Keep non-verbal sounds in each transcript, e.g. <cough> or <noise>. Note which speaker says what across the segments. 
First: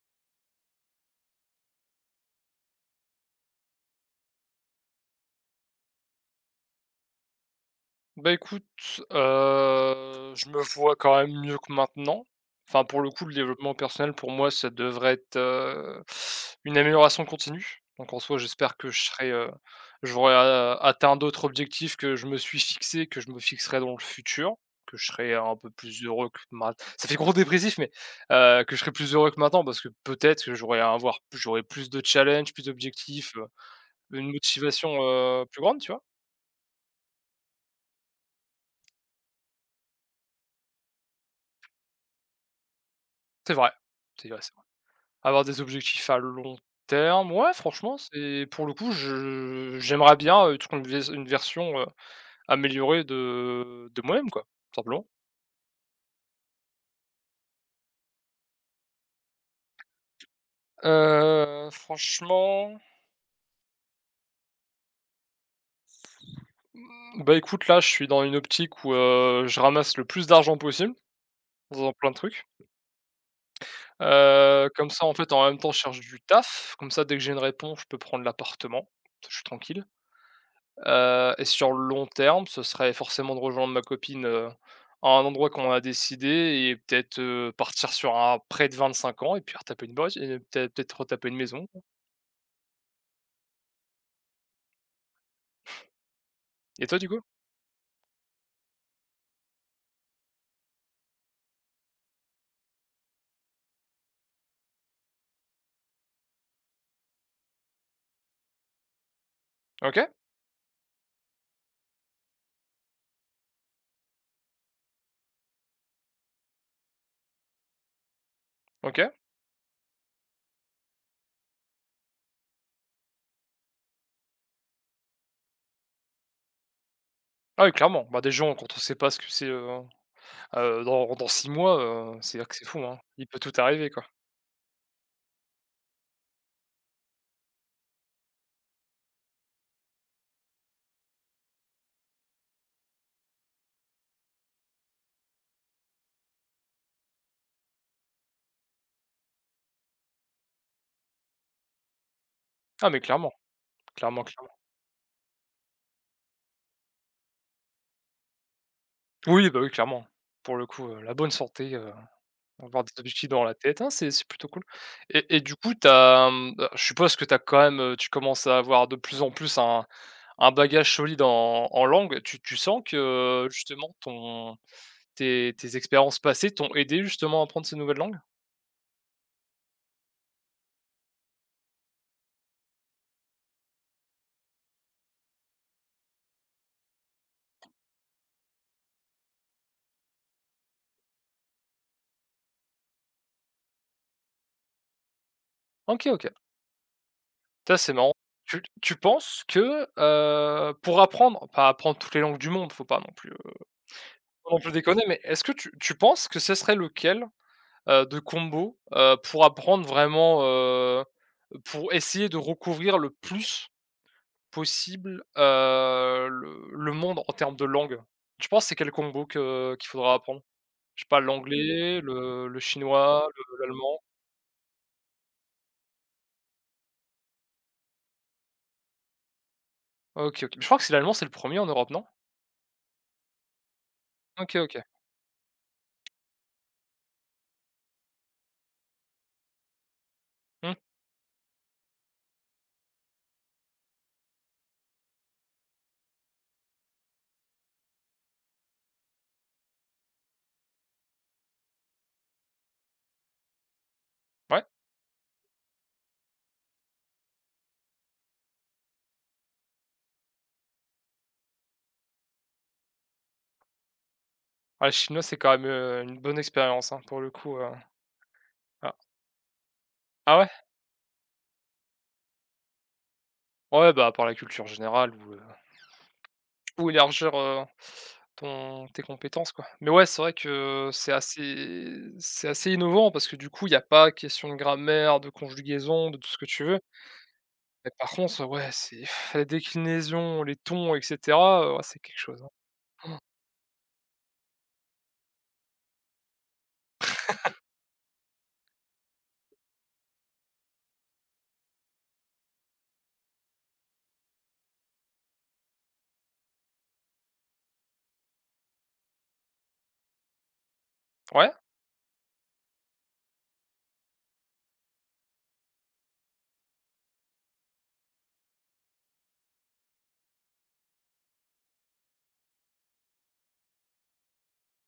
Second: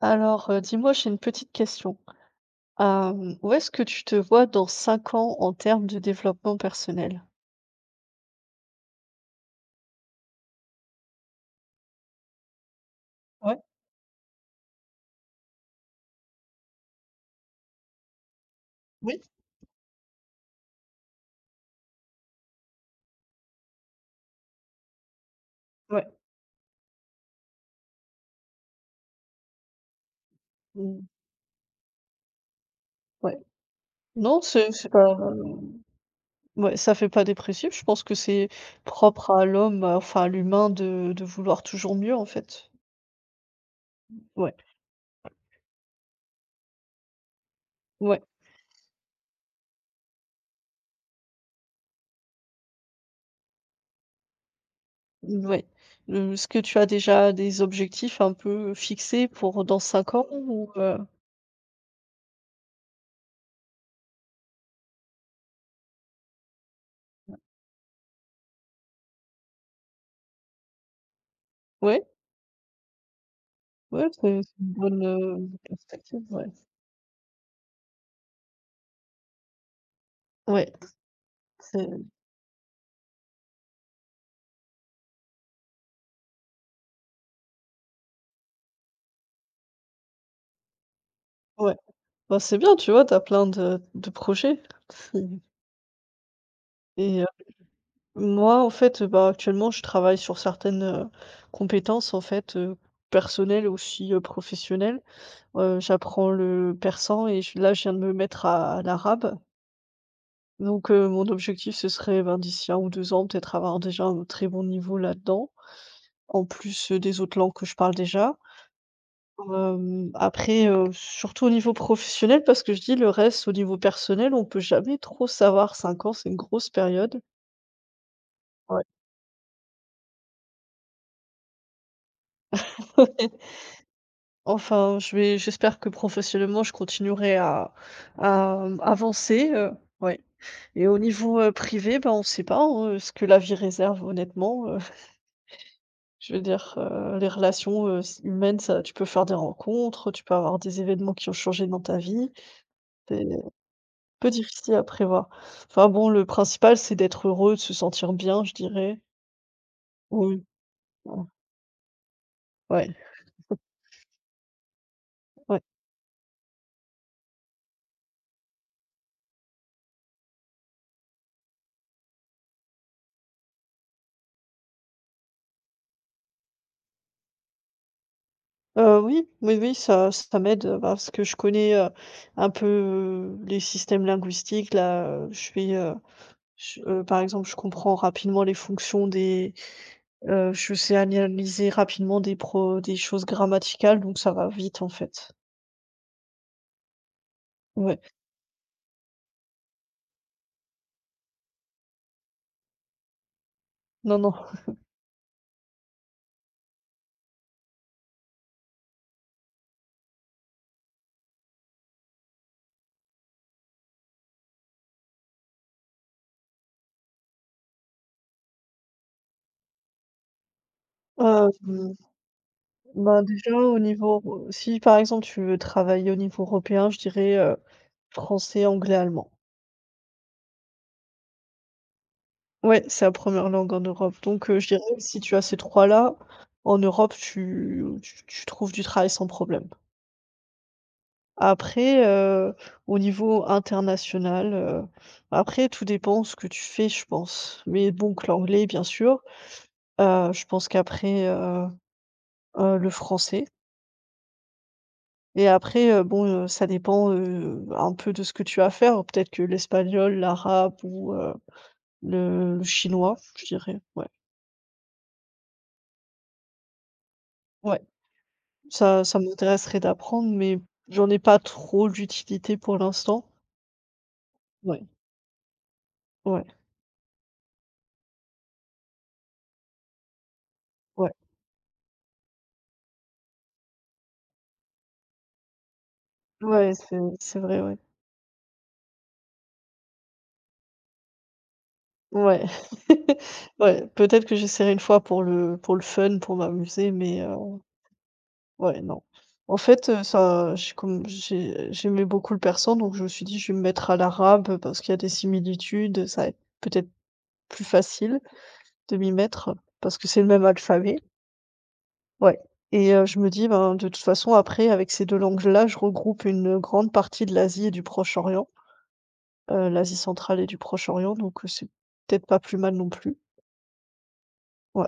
Speaker 1: Alors, dis-moi, j'ai une petite question. Où est-ce que tu te vois dans 5 ans en termes de développement personnel?
Speaker 2: Bah, écoute, je me vois quand même mieux que maintenant. Enfin, pour le coup, le
Speaker 1: Ouais,
Speaker 2: développement personnel, pour moi, ça devrait être, une amélioration continue. Donc en soi, j'espère que je
Speaker 1: oui,
Speaker 2: serai, j'aurai a atteint d'autres objectifs que je me suis fixé, que je me fixerai dans le futur, que je serai un peu plus
Speaker 1: ouais.
Speaker 2: heureux que maint ça fait gros dépressif, mais, que je serai plus heureux que maintenant parce que peut-être que j'aurai à
Speaker 1: Mmh,
Speaker 2: avoir j'aurai plus de challenges, plus d'objectifs,
Speaker 1: ouais.
Speaker 2: une
Speaker 1: Non, c'est
Speaker 2: motivation,
Speaker 1: pas,
Speaker 2: plus grande, tu vois?
Speaker 1: ouais, ça fait pas dépressif. Je pense que c'est propre à l'homme, enfin, à l'humain de vouloir toujours mieux, en fait.
Speaker 2: C'est vrai, c'est vrai,
Speaker 1: Ouais,
Speaker 2: avoir des objectifs à long terme, ouais, franchement,
Speaker 1: ouais,
Speaker 2: c'est pour le coup, je j'aimerais bien, trouver une version, améliorée de moi-même, quoi, tout simplement.
Speaker 1: mmh, ouais. Est-ce que tu as déjà des objectifs un peu fixés pour dans 5 ans ou?
Speaker 2: Franchement, bah, écoute, là, je suis dans une optique où, je ramasse le plus d'argent possible, en faisant
Speaker 1: Ouais,
Speaker 2: plein de trucs.
Speaker 1: ouais, c'est
Speaker 2: Heu,
Speaker 1: une
Speaker 2: comme
Speaker 1: bonne,
Speaker 2: ça, en fait, en même temps, je cherche
Speaker 1: perspective,
Speaker 2: du
Speaker 1: ouais.
Speaker 2: taf. Comme ça, dès que j'ai une réponse, je peux prendre l'appartement. Je suis tranquille.
Speaker 1: Ouais,
Speaker 2: Et sur le
Speaker 1: c'est
Speaker 2: long terme, ce serait forcément de rejoindre ma copine, à un endroit qu'on a décidé et peut-être, partir sur un prêt de 25 ans et puis retaper une boîte et peut-être retaper une maison,
Speaker 1: ouais.
Speaker 2: quoi.
Speaker 1: Bah, c'est bien, tu vois, t'as plein de projets. Mhm.
Speaker 2: Et toi, du
Speaker 1: Et
Speaker 2: coup?
Speaker 1: moi, en fait, bah, actuellement, je travaille sur certaines, compétences, en fait, personnelles aussi, professionnelles. J'apprends le persan et je viens de me mettre à l'arabe.
Speaker 2: OK,
Speaker 1: Donc mon objectif, ce serait, ben, d'ici 1 ou 2 ans, peut-être avoir déjà un très bon niveau là-dedans, en plus, des autres langues que je parle déjà.
Speaker 2: OK.
Speaker 1: Après, surtout au niveau professionnel, parce que je dis le reste au niveau personnel, on peut jamais trop savoir. Cinq ans, c'est une grosse période.
Speaker 2: Ah oui, clairement, bah, des gens quand on
Speaker 1: Ouais.
Speaker 2: sait pas ce que c'est, dans 6 mois, c'est vrai que c'est fou, hein. Il peut tout
Speaker 1: <laughs>
Speaker 2: arriver, quoi.
Speaker 1: Enfin, je vais j'espère que professionnellement, je continuerai à avancer, ouais. Et au niveau, privé, ben, on ne sait pas, hein, ce que la vie réserve honnêtement, <laughs> Je veux dire, les relations, humaines, ça tu peux faire des rencontres, tu peux avoir des événements qui ont changé dans ta vie.
Speaker 2: Ah mais clairement, clairement,
Speaker 1: Peu
Speaker 2: clairement.
Speaker 1: difficile à prévoir. Enfin bon, le principal, c'est d'être heureux, de se sentir bien, je dirais.
Speaker 2: Oui, bah, oui, clairement.
Speaker 1: Oui,
Speaker 2: Pour le coup, la
Speaker 1: ouais,
Speaker 2: bonne santé, avoir
Speaker 1: ouais,
Speaker 2: des objectifs dans la tête, hein, c'est plutôt cool. Et du
Speaker 1: ouais.
Speaker 2: coup, tu as, je suppose que tu as quand même, tu commences à avoir de plus en plus un bagage solide en langue. Tu sens que, justement, ton tes tes expériences passées t'ont aidé, justement, à apprendre ces nouvelles langues?
Speaker 1: Oui, oui, oui, ça m'aide, parce que je connais, un peu, les systèmes linguistiques. Là, je fais, je par exemple, je comprends rapidement les fonctions des je sais analyser rapidement des choses grammaticales, donc ça va vite, en fait.
Speaker 2: OK, OK. Ça, c'est
Speaker 1: Ouais,
Speaker 2: marrant. Tu penses que, pour apprendre, pas apprendre toutes les langues du monde, faut pas non plus,
Speaker 1: non, non.
Speaker 2: faut non plus déconner, mais est-ce que tu penses que ce serait lequel de combos, pour apprendre vraiment, pour essayer de recouvrir le plus possible, le monde en termes de langue. Tu penses c'est quel combo que qu'il faudra apprendre? Je sais pas,
Speaker 1: Hem
Speaker 2: l'anglais, le
Speaker 1: Ben
Speaker 2: chinois,
Speaker 1: déjà
Speaker 2: le
Speaker 1: au
Speaker 2: l'allemand?
Speaker 1: niveau si par exemple tu veux travailler au niveau européen, je dirais, français, anglais, allemand.
Speaker 2: OK, OK. Je crois que c'est l'allemand, c'est le premier en Europe, non?
Speaker 1: Ouais, c'est la première langue en Europe donc
Speaker 2: OK,
Speaker 1: je dirais
Speaker 2: OK.
Speaker 1: que si tu as ces trois là en Europe, tu trouves du travail sans problème.
Speaker 2: Mmh,
Speaker 1: Après, au niveau international, après tout dépend ce que tu fais, je pense. Mais bon que l'anglais bien sûr, je pense qu'après, le français.
Speaker 2: ouais.
Speaker 1: Et après, bon, ça dépend, un peu de ce que tu vas faire. Peut-être que l'espagnol, l'arabe ou, le chinois, je dirais. Ouais,
Speaker 2: Ah, le chinois, c'est quand même, une bonne expérience, hein, pour le coup.
Speaker 1: ouais,
Speaker 2: Ah
Speaker 1: ça m'intéresserait d'apprendre,
Speaker 2: ah ouais?
Speaker 1: mais j'en ai pas trop l'utilité pour l'instant.
Speaker 2: Ouais, bah, par la culture
Speaker 1: Ouais,
Speaker 2: générale, ou,
Speaker 1: ouais,
Speaker 2: Ou élargir, ton tes compétences, quoi. Mais ouais, c'est vrai que
Speaker 1: ouais,
Speaker 2: c'est assez innovant parce que du coup, il y a pas question de grammaire, de conjugaison, de tout ce que tu
Speaker 1: ouais,
Speaker 2: veux.
Speaker 1: c'est vrai, ouais.
Speaker 2: Mais par contre, ouais, c'est <laughs> <sighs> la déclinaison, les tons etc., ouais, c'est quelque chose,
Speaker 1: Ouais,
Speaker 2: hein.
Speaker 1: <laughs> ouais, peut-être que j'essaierai une fois pour le fun, pour m'amuser, mais Ouais, non. En fait, ça je comme j'aimais beaucoup le persan, donc je me suis dit: «Je vais me mettre à l'arabe, parce qu'il y a des similitudes, ça va être peut-être plus facile de m'y mettre, parce que c'est le même alphabet».
Speaker 2: Ouais?
Speaker 1: Ouais et je me dis: «Ben, de toute façon, après, avec ces 2 langues-là, je regroupe une, grande partie de l'Asie et du Proche-Orient, l'Asie centrale et du Proche-Orient, donc c'est peut-être pas plus mal non plus». Ouais,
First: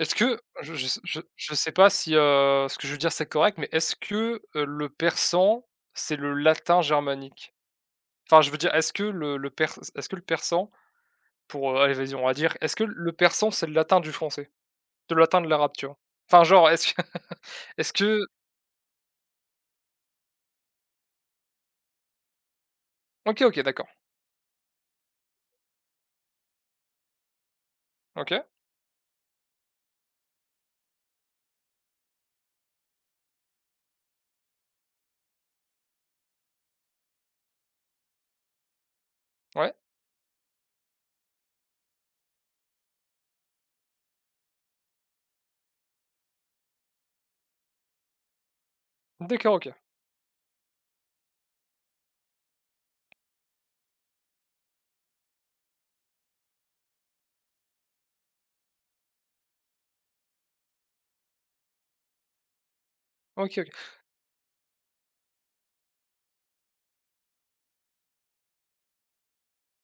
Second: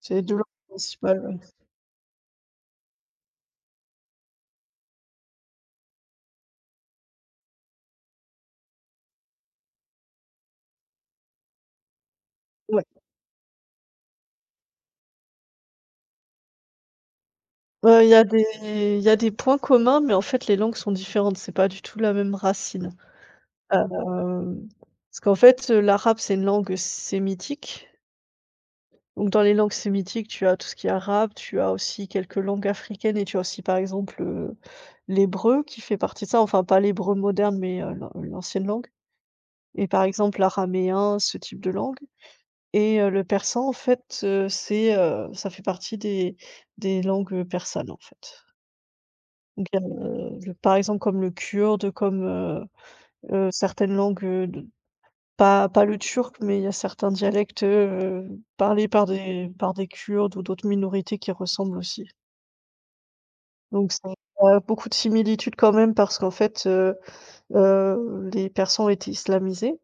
Speaker 1: c'est les 2
Speaker 2: que
Speaker 1: langues
Speaker 2: je je
Speaker 1: principales,
Speaker 2: je
Speaker 1: ouais.
Speaker 2: je sais pas si, ce que je veux dire, c'est correct, mais est-ce que, le persan, c'est le latin germanique? Enfin, je veux dire, est-ce que le pers est-ce que le persan pour, allez, vas-y, on va dire, est-ce que
Speaker 1: Ouais.
Speaker 2: le persan, c'est le latin du français? De l'atteindre la rapture? Enfin, genre, est-ce que <laughs> est-ce
Speaker 1: Il y
Speaker 2: que
Speaker 1: a des il y a des points communs, mais en fait, les langues sont différentes. C'est pas du tout la même racine.
Speaker 2: OK, OK, d'accord.
Speaker 1: Hem, Parce qu'en fait, l'arabe, c'est une langue sémitique.
Speaker 2: OK,
Speaker 1: Donc dans les langues sémitiques, tu as tout ce qui est arabe, tu as aussi quelques langues africaines et tu as aussi, par exemple, l'hébreu qui fait partie de ça. Enfin, pas l'hébreu moderne, mais l'ancienne langue
Speaker 2: ouais.
Speaker 1: et par exemple, l'araméen, ce type de langue et le persan, en fait, ça fait partie des langues, persanes, en fait.
Speaker 2: D'accord, OK.
Speaker 1: Bien, le par exemple comme le kurde, comme, certaines langues, de pas le turc, mais il y a certains dialectes, parlés par des Kurdes ou d'autres minorités qui ressemblent aussi.
Speaker 2: OK, OK.
Speaker 1: Donc c'est a beaucoup de similitudes quand même parce qu'en fait, les Persans étaient islamisés,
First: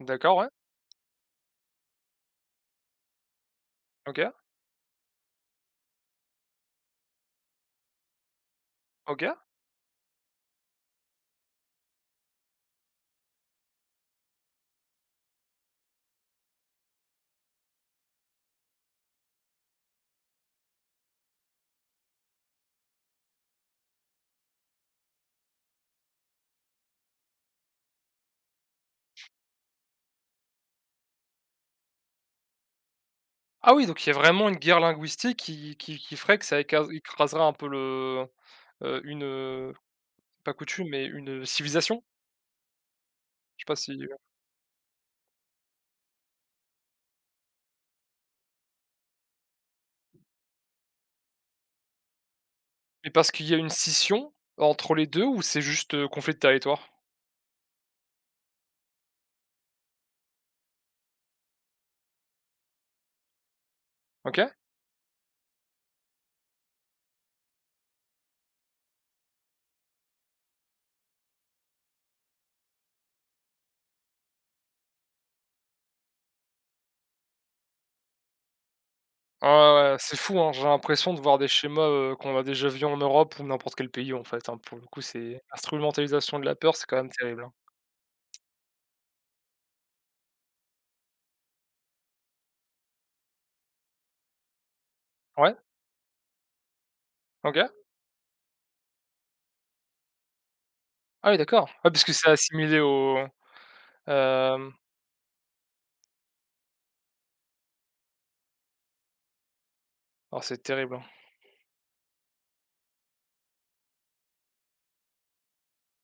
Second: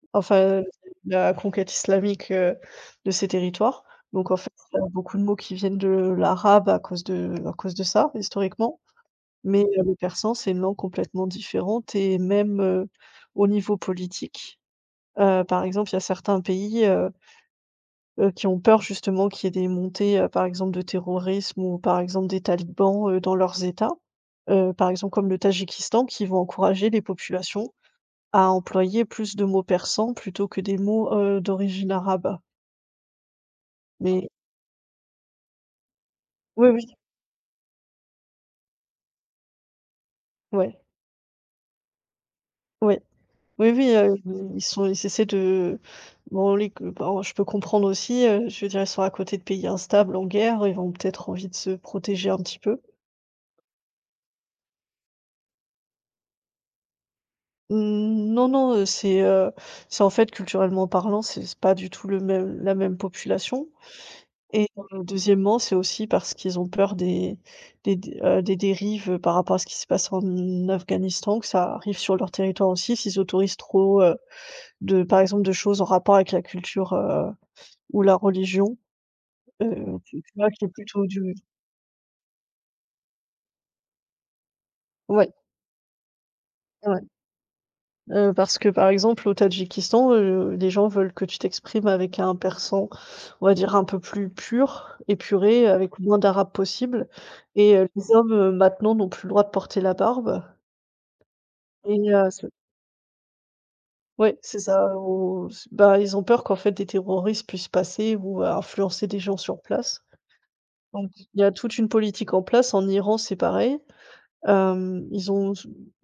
Speaker 2: D'accord, ouais.
Speaker 1: enfin, la conquête islamique, de ces territoires. Donc
Speaker 2: OK,
Speaker 1: en fait, il y a beaucoup de mots qui viennent de l'arabe à cause de ça, historiquement.
Speaker 2: OK.
Speaker 1: Mais le persan, c'est une langue complètement différente et même, au niveau politique, par exemple, il y a certains pays, qui ont peur justement qu'il y ait des montées, par exemple de terrorisme ou par exemple des talibans, dans leurs États, par exemple comme le Tadjikistan qui vont encourager les populations à employer plus de mots persans plutôt que des mots, d'origine arabe.
Speaker 2: Ah oui, donc il y a
Speaker 1: Mais
Speaker 2: vraiment une guerre linguistique qui ferait que ça
Speaker 1: oui, oui,
Speaker 2: écraserait un peu le, une, pas
Speaker 1: ouais,
Speaker 2: coutume, mais une, civilisation?
Speaker 1: ouais.
Speaker 2: Je sais
Speaker 1: Oui,
Speaker 2: pas
Speaker 1: oui,
Speaker 2: si,
Speaker 1: ils essaient de bon, les que parents je peux comprendre aussi, je veux dire, ils sont à côté de pays instables, en guerre, ils ont peut-être envie de se protéger un petit peu.
Speaker 2: mais parce qu'il y a une scission entre les 2, ou c'est juste, conflit de territoire?
Speaker 1: Mmh, non, non, c'est en fait, culturellement parlant, c'est pas du tout le même la même population
Speaker 2: OK.
Speaker 1: et deuxièmement, c'est aussi parce qu'ils ont peur des dérives par rapport à ce qui se passe en Afghanistan, que ça arrive sur leur territoire aussi, s'ils autorisent trop, de par exemple, de choses en rapport avec la culture, ou la religion.
Speaker 2: Ah ouais, ouais, c'est
Speaker 1: Tu
Speaker 2: fou,
Speaker 1: vois,
Speaker 2: hein, j'ai
Speaker 1: qui est plutôt
Speaker 2: l'impression de
Speaker 1: du
Speaker 2: voir des schémas, qu'on a déjà vus en Europe ou n'importe quel pays, en fait, hein. Pour le coup,
Speaker 1: ouais,
Speaker 2: c'est l'instrumentalisation de la peur, c'est quand
Speaker 1: ouais,
Speaker 2: même terrible, hein.
Speaker 1: parce que, par exemple, au Tadjikistan, les gens veulent que tu t'exprimes avec un persan, on va dire, un peu plus pur,
Speaker 2: Ouais?
Speaker 1: épuré, avec le moins d'arabe possible
Speaker 2: OK.
Speaker 1: et les hommes, maintenant, n'ont plus le droit de porter la barbe
Speaker 2: Ah oui, d'accord. Ouais
Speaker 1: et
Speaker 2: parce que c'est
Speaker 1: ce
Speaker 2: assimilé au,
Speaker 1: ouais, c'est
Speaker 2: hem,
Speaker 1: ça, ou s bah, ils ont peur qu'en fait, des terroristes puissent passer ou influencer des gens sur place
Speaker 2: oh c'est terrible, hein.
Speaker 1: donc il y a toute une politique en place. En Iran, c'est pareil. Hem, ils ont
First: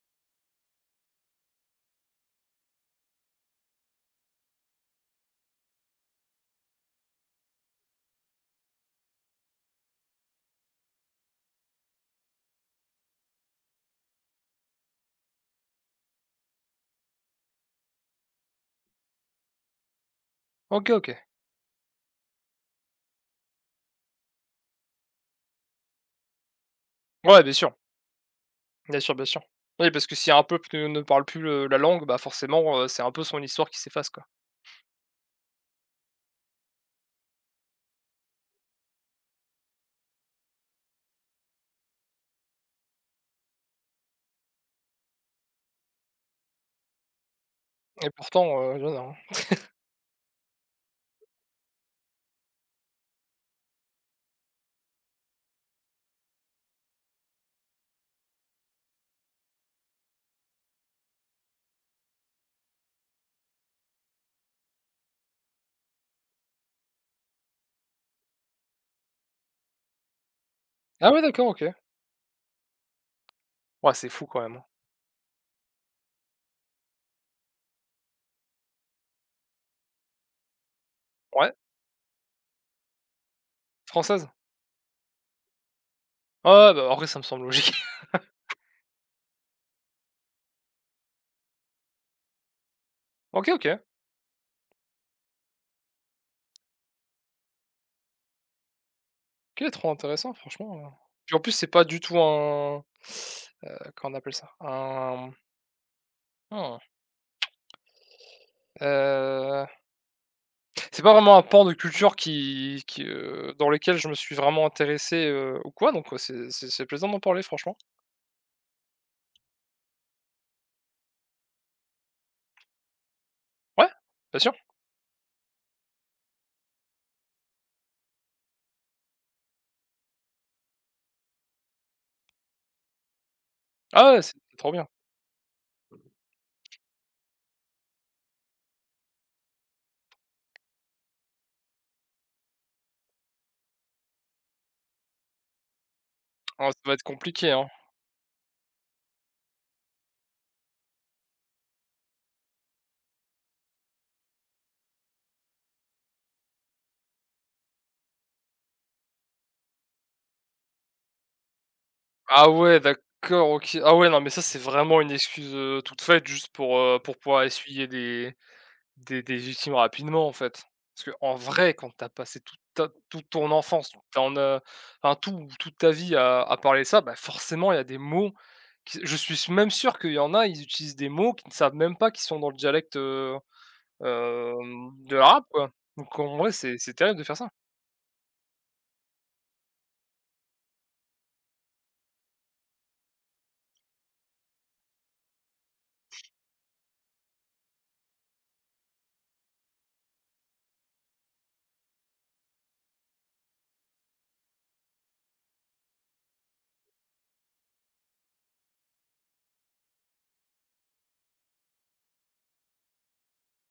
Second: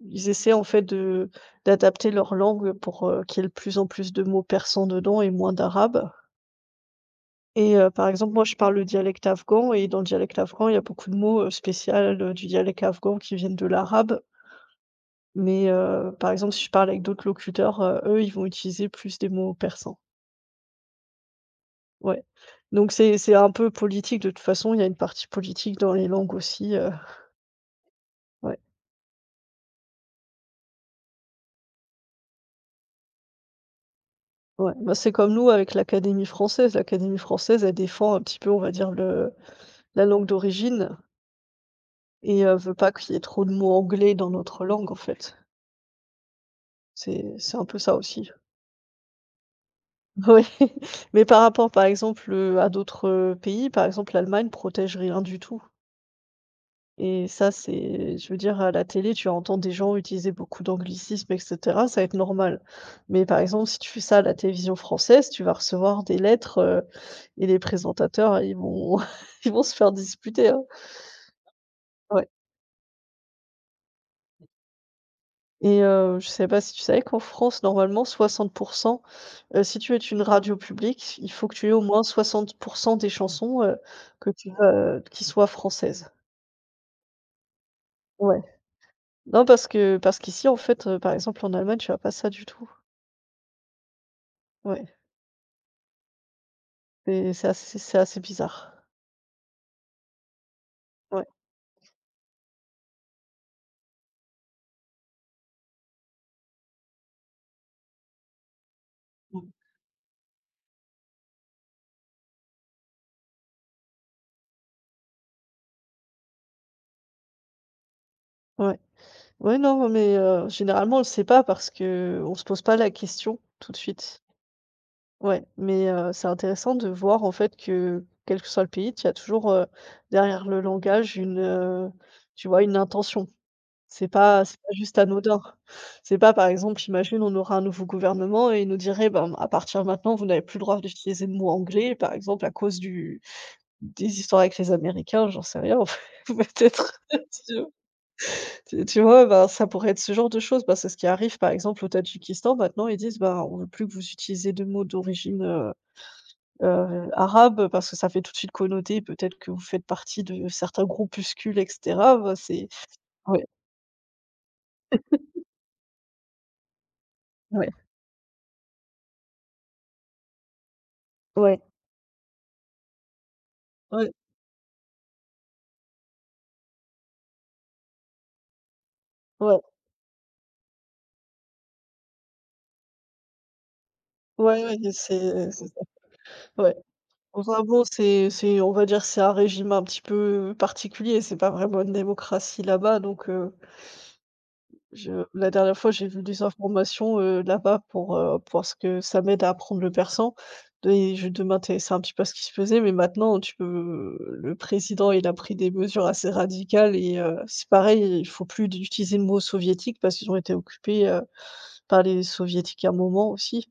Speaker 1: ils essaient en fait de d'adapter leur langue pour, qu'il y ait de plus en plus de mots persans dedans et moins d'arabe et par exemple, moi, je parle le dialecte afghan et dans le dialecte afghan, il y a beaucoup de mots, spécial, du dialecte afghan qui viennent de l'arabe mais par exemple, si je parle avec d'autres locuteurs, eux, ils vont utiliser plus des mots persans.
Speaker 2: OK, OK.
Speaker 1: Ouais, donc c'est un peu politique de toute façon, il y a une partie politique dans les langues aussi,
Speaker 2: Ouais, bien sûr,
Speaker 1: ouais.
Speaker 2: bien sûr, bien sûr. Oui parce que si un peuple ne parle plus le la langue, bah, forcément, c'est un peu son histoire qui s'efface, quoi.
Speaker 1: Ouais, bah, c'est comme nous avec l'Académie française. L'Académie française, elle défend un petit peu, on va dire, le la langue d'origine et veut pas qu'il y ait trop de mots anglais dans notre langue, en fait. C'est un peu ça
Speaker 2: Et
Speaker 1: aussi. <laughs>
Speaker 2: pourtant, il y en a, hein.
Speaker 1: Oui. Mais par rapport, par exemple, à d'autres, pays, par exemple, l'Allemagne protège rien du tout. Et ça, c'est je veux dire, à la télé, tu entends des gens utiliser beaucoup d'anglicismes et cetera, ça va être normal. Mais par exemple, si tu fais ça à la télévision française, tu vas recevoir des lettres, et les présentateurs, ils vont <laughs> ils vont se faire disputer, hein.
Speaker 2: Ah ouais, d'accord, OK.
Speaker 1: Ouais
Speaker 2: Ouais, c'est fou quand même, hein.
Speaker 1: et je sais pas si tu savais qu'en France, normalement 60 si tu es une radio publique, il faut
Speaker 2: Ouais,
Speaker 1: que tu aies au moins 60 des chansons,
Speaker 2: française?
Speaker 1: que tu vas qui soient françaises.
Speaker 2: Ouais, ouais, bah, en vrai ça me semble logique. <laughs>
Speaker 1: Ouais. Non, parce que parce qu'ici, en fait, par exemple, en Allemagne, tu as pas ça du tout.
Speaker 2: OK, OK.
Speaker 1: Ouais. C'est assez c'est assez bizarre.
Speaker 2: OK, trop intéressant franchement,
Speaker 1: Ouais.
Speaker 2: puis en plus c'est pas du tout un, heu, comment on appelle ça? Un, mmh,
Speaker 1: Mmh.
Speaker 2: heu c'est pas vraiment un pan de culture qui dans lequel je me suis vraiment intéressé, ou quoi, donc, c'est plaisant d'en parler franchement.
Speaker 1: Ouais. Ouais, non, mais généralement, on le sait pas parce que on se pose pas la question tout de
Speaker 2: Ouais,
Speaker 1: suite.
Speaker 2: bien sûr.
Speaker 1: Ouais, mais c'est intéressant de voir, en fait, que quel que soit le pays, il y a toujours, derrière le langage une, tu vois, une intention.
Speaker 2: Ah ouais, c'est
Speaker 1: C'est
Speaker 2: trop
Speaker 1: pas
Speaker 2: bien.
Speaker 1: juste anodin. C'est pas, par exemple, imagine, on aura un nouveau gouvernement et il nous dirait: «Ben, à partir de maintenant, vous n'avez plus le droit d'utiliser le mot anglais, par exemple, à cause du» Des histoires avec les Américains, j'en sais rien en fait, <laughs>
Speaker 2: Ah, ça va
Speaker 1: peut-être,
Speaker 2: être
Speaker 1: <laughs>
Speaker 2: compliqué,
Speaker 1: tu
Speaker 2: hein.
Speaker 1: tu vois? Ben, ça pourrait être ce genre de choses. Ben, c'est ce qui arrive par exemple au Tadjikistan maintenant, ils disent: «Ben, on ne veut plus que vous utilisez de mots d'origine, arabe parce que ça fait tout de suite connoter peut-être que vous faites partie de certains groupuscules» et cetera. Ben,
Speaker 2: Ah
Speaker 1: c'est
Speaker 2: ouais,
Speaker 1: ouais,
Speaker 2: d'accord, OK. Ah ouais, non, mais ça, c'est vraiment une excuse, toute faite juste pour pouvoir
Speaker 1: ouais,
Speaker 2: essuyer des légitimes rapidement, en fait. Parce que en
Speaker 1: ouais,
Speaker 2: vrai, quand t'as passé toute ton enfance,
Speaker 1: ouais,
Speaker 2: ton, enfin toute ta vie à parler ça, bah, forcément, il y a des mots qui je suis
Speaker 1: ouais,
Speaker 2: même sûr qu'il y en a, ils utilisent des mots qu'ils ne savent même pas qu'ils sont dans le dialecte,
Speaker 1: ouais, ouais,
Speaker 2: de l'arabe,
Speaker 1: c'est
Speaker 2: quoi.
Speaker 1: ça,
Speaker 2: Donc en vrai,
Speaker 1: ouais.
Speaker 2: c'est terrible de faire ça.
Speaker 1: Enfin bon, c'est on va dire c'est un régime un petit peu particulier, c'est pas vraiment une démocratie là-bas donc Je la dernière fois, j'ai vu des informations, là-bas pour, parce que ça m'aide à apprendre le persan et je de m'intéresser un petit peu à ce qui se faisait, mais maintenant tu peux le président, il a pris des mesures assez radicales et c'est pareil, il faut plus d'utiliser le mot soviétique parce qu'ils ont été occupés, par les soviétiques à un moment aussi.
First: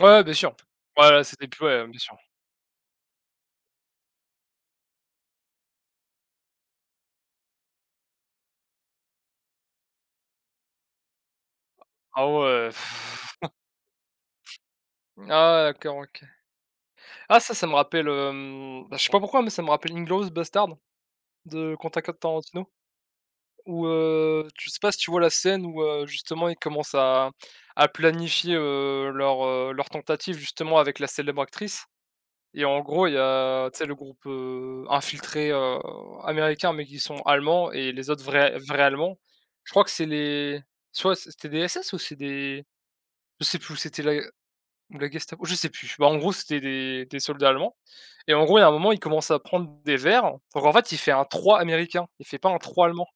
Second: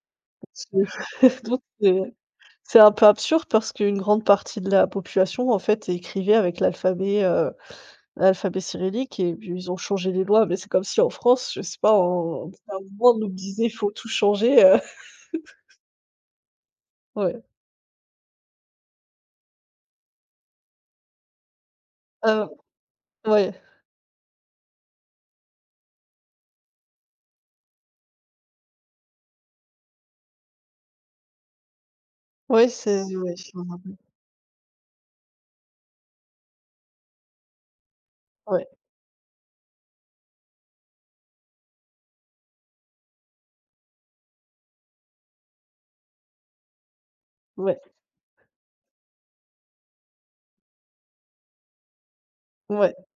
Speaker 2: Ouais, ouais, bien sûr.
Speaker 1: C'est-
Speaker 2: Voilà, c'était
Speaker 1: <laughs> Donc
Speaker 2: plus ouais,
Speaker 1: c'est
Speaker 2: bien sûr.
Speaker 1: c'est un peu absurde parce qu'une grande partie de la population, en fait, écrivait avec l'alphabet, l'alphabet cyrillique et puis ils ont changé les lois, mais c'est comme si en France, je sais pas,
Speaker 2: Ah
Speaker 1: on
Speaker 2: ouais. <laughs>
Speaker 1: à un moment on nous
Speaker 2: pff.
Speaker 1: disait: «Faut tout changer»,
Speaker 2: Ah d'accord, OK.
Speaker 1: <laughs>
Speaker 2: Ah
Speaker 1: ouais,
Speaker 2: ça, ça me rappelle, bah, je sais pas pourquoi, mais ça me rappelle Inglourious Bastard de Quentin
Speaker 1: heu,
Speaker 2: Tarantino.
Speaker 1: ouais,
Speaker 2: Ou, je sais pas si tu vois la scène où, justement ils commencent à planifier, leur tentative justement avec la célèbre actrice et
Speaker 1: ouais,
Speaker 2: en
Speaker 1: c'est
Speaker 2: gros il y
Speaker 1: ouais, je me
Speaker 2: a, tu sais le
Speaker 1: rappelle,
Speaker 2: groupe, infiltré, américain mais qui sont allemands et les autres vrais
Speaker 1: ouais,
Speaker 2: vrais allemands. Je crois que c'est les soit c'était des SS ou c'est des je sais plus, c'était la ou la Gestapo, je sais plus. Bah, en gros c'était des soldats allemands
Speaker 1: ouais,
Speaker 2: et en gros il y a un moment, ils commencent à prendre des verres, donc en fait il fait un 3 américain, il fait pas un trois
Speaker 1: ouais,
Speaker 2: allemand.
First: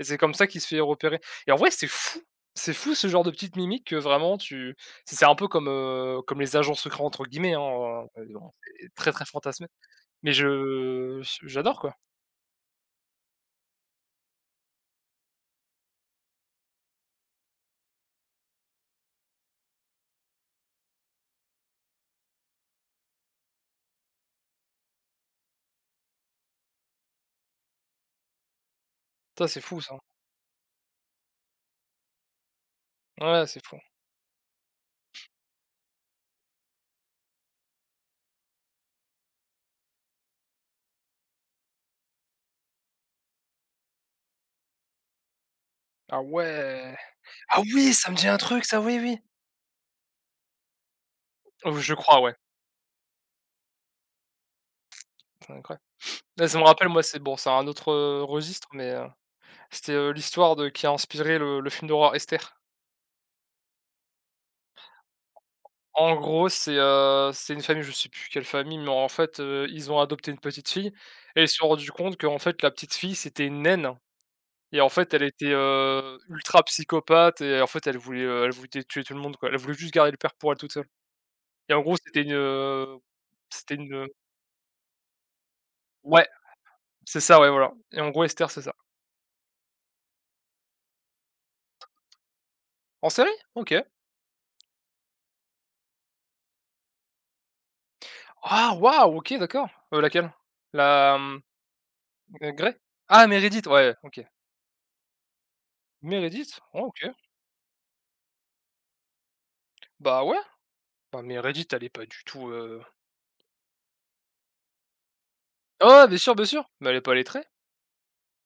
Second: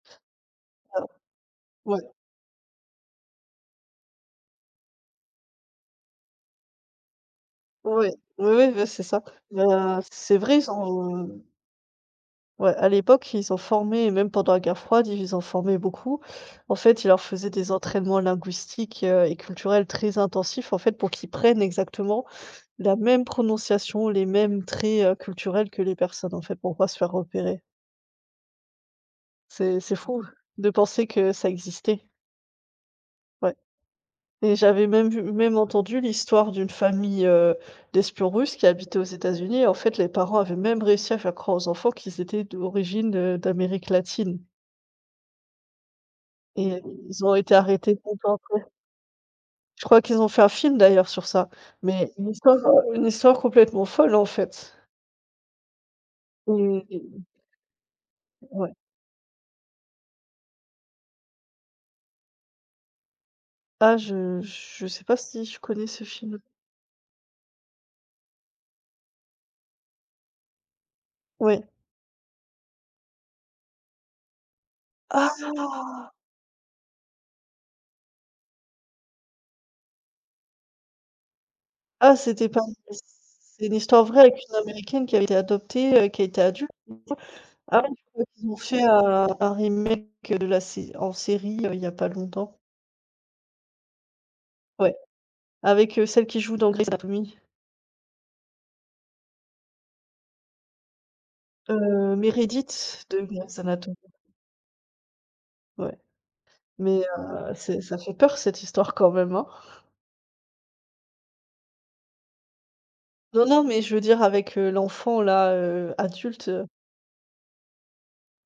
Speaker 2: Et c'est comme ça qu'il se fait
Speaker 1: heu,
Speaker 2: repérer. Et en vrai, c'est
Speaker 1: ouais,
Speaker 2: fou. C'est fou ce genre de petite mimique que vraiment tu c'est un peu comme, comme «les agents secrets» entre guillemets, hein,
Speaker 1: ouais, oui,
Speaker 2: bon,
Speaker 1: oui, bah,
Speaker 2: c'est
Speaker 1: c'est
Speaker 2: très,
Speaker 1: ça.
Speaker 2: très fantasmé. Mais
Speaker 1: C'est vrai, ils ont,
Speaker 2: je j'adore quoi.
Speaker 1: ouais, à l'époque, ils ont formé et même pendant la guerre froide, ils ont formé beaucoup. En fait, ils leur faisaient des entraînements linguistiques, et culturels très intensifs, en fait, pour qu'ils prennent exactement la même prononciation, les mêmes traits, culturels que les personnes, en fait, pour pas se faire repérer.
Speaker 2: Ça, c'est
Speaker 1: C'est
Speaker 2: fou
Speaker 1: c'est
Speaker 2: ça.
Speaker 1: fou de penser que ça existait,
Speaker 2: Ouais,
Speaker 1: ouais
Speaker 2: c'est fou.
Speaker 1: et j'avais même vu même entendu l'histoire d'une famille, d'espions russes qui habitait aux États-Unis et en fait, les parents avaient même réussi à faire croire aux enfants qu'ils étaient d'origine, d'Amérique latine
Speaker 2: Ah
Speaker 1: et
Speaker 2: ouais!
Speaker 1: ils ont été
Speaker 2: Ah oui,
Speaker 1: arrêtés
Speaker 2: ça me dit
Speaker 1: longtemps
Speaker 2: un
Speaker 1: après.
Speaker 2: truc ça, oui, oui.
Speaker 1: Je crois qu'ils ont fait un film d'ailleurs sur ça,
Speaker 2: Je
Speaker 1: mais
Speaker 2: crois, ouais.
Speaker 1: une histoire complètement folle, en fait
Speaker 2: C'est incroyable. Là, ça me rappelle
Speaker 1: et
Speaker 2: moi, c'est bon, c'est un autre, registre
Speaker 1: ouais.
Speaker 2: mais, c'était, l'histoire de qui a inspiré le film d'horreur Esther.
Speaker 1: Ah, je sais pas si je connais ce
Speaker 2: En
Speaker 1: film?
Speaker 2: gros, c'est une famille, je sais plus quelle famille, mais en fait, ils ont adopté une petite fille et ils se
Speaker 1: Oui.
Speaker 2: sont rendus compte qu'en fait la petite fille, c'était une naine et en fait elle était,
Speaker 1: Ah!
Speaker 2: ultra psychopathe et en fait elle voulait tuer tout le monde, quoi. Elle voulait juste garder le père pour elle toute seule et en gros
Speaker 1: Ah,
Speaker 2: c'était une,
Speaker 1: c'était pas.
Speaker 2: heu,
Speaker 1: C'est une
Speaker 2: c'était
Speaker 1: histoire
Speaker 2: une,
Speaker 1: vraie avec une américaine qui a été adoptée, qui a
Speaker 2: ouais,
Speaker 1: été adulte.
Speaker 2: c'est ça, ouais, voilà,
Speaker 1: Ah oui,
Speaker 2: et
Speaker 1: je
Speaker 2: en gros
Speaker 1: crois
Speaker 2: Esther,
Speaker 1: qu'ils ont
Speaker 2: c'est ça.
Speaker 1: fait un remake, de la sé en série, il y a pas longtemps.
Speaker 2: En série? OK.
Speaker 1: Ouais, avec, celle qui joue dans Grey's Anatomy.
Speaker 2: Ah waouh! OK, d'accord. Laquelle? La, mmh, Grey?
Speaker 1: Meredith de
Speaker 2: Ah
Speaker 1: Grey's
Speaker 2: Meredith, ouais,
Speaker 1: Anatomy,
Speaker 2: OK.
Speaker 1: ouais.
Speaker 2: Meredith? Oh
Speaker 1: Mais,
Speaker 2: OK.
Speaker 1: c'est ça fait peur cette histoire quand même, hein.
Speaker 2: Bah ouais, bah Meredith elle est pas du tout,
Speaker 1: Non, non, mais je veux dire avec, l'enfant là,
Speaker 2: oh! Bien
Speaker 1: adulte,
Speaker 2: sûr, mais elle est pas lettrée.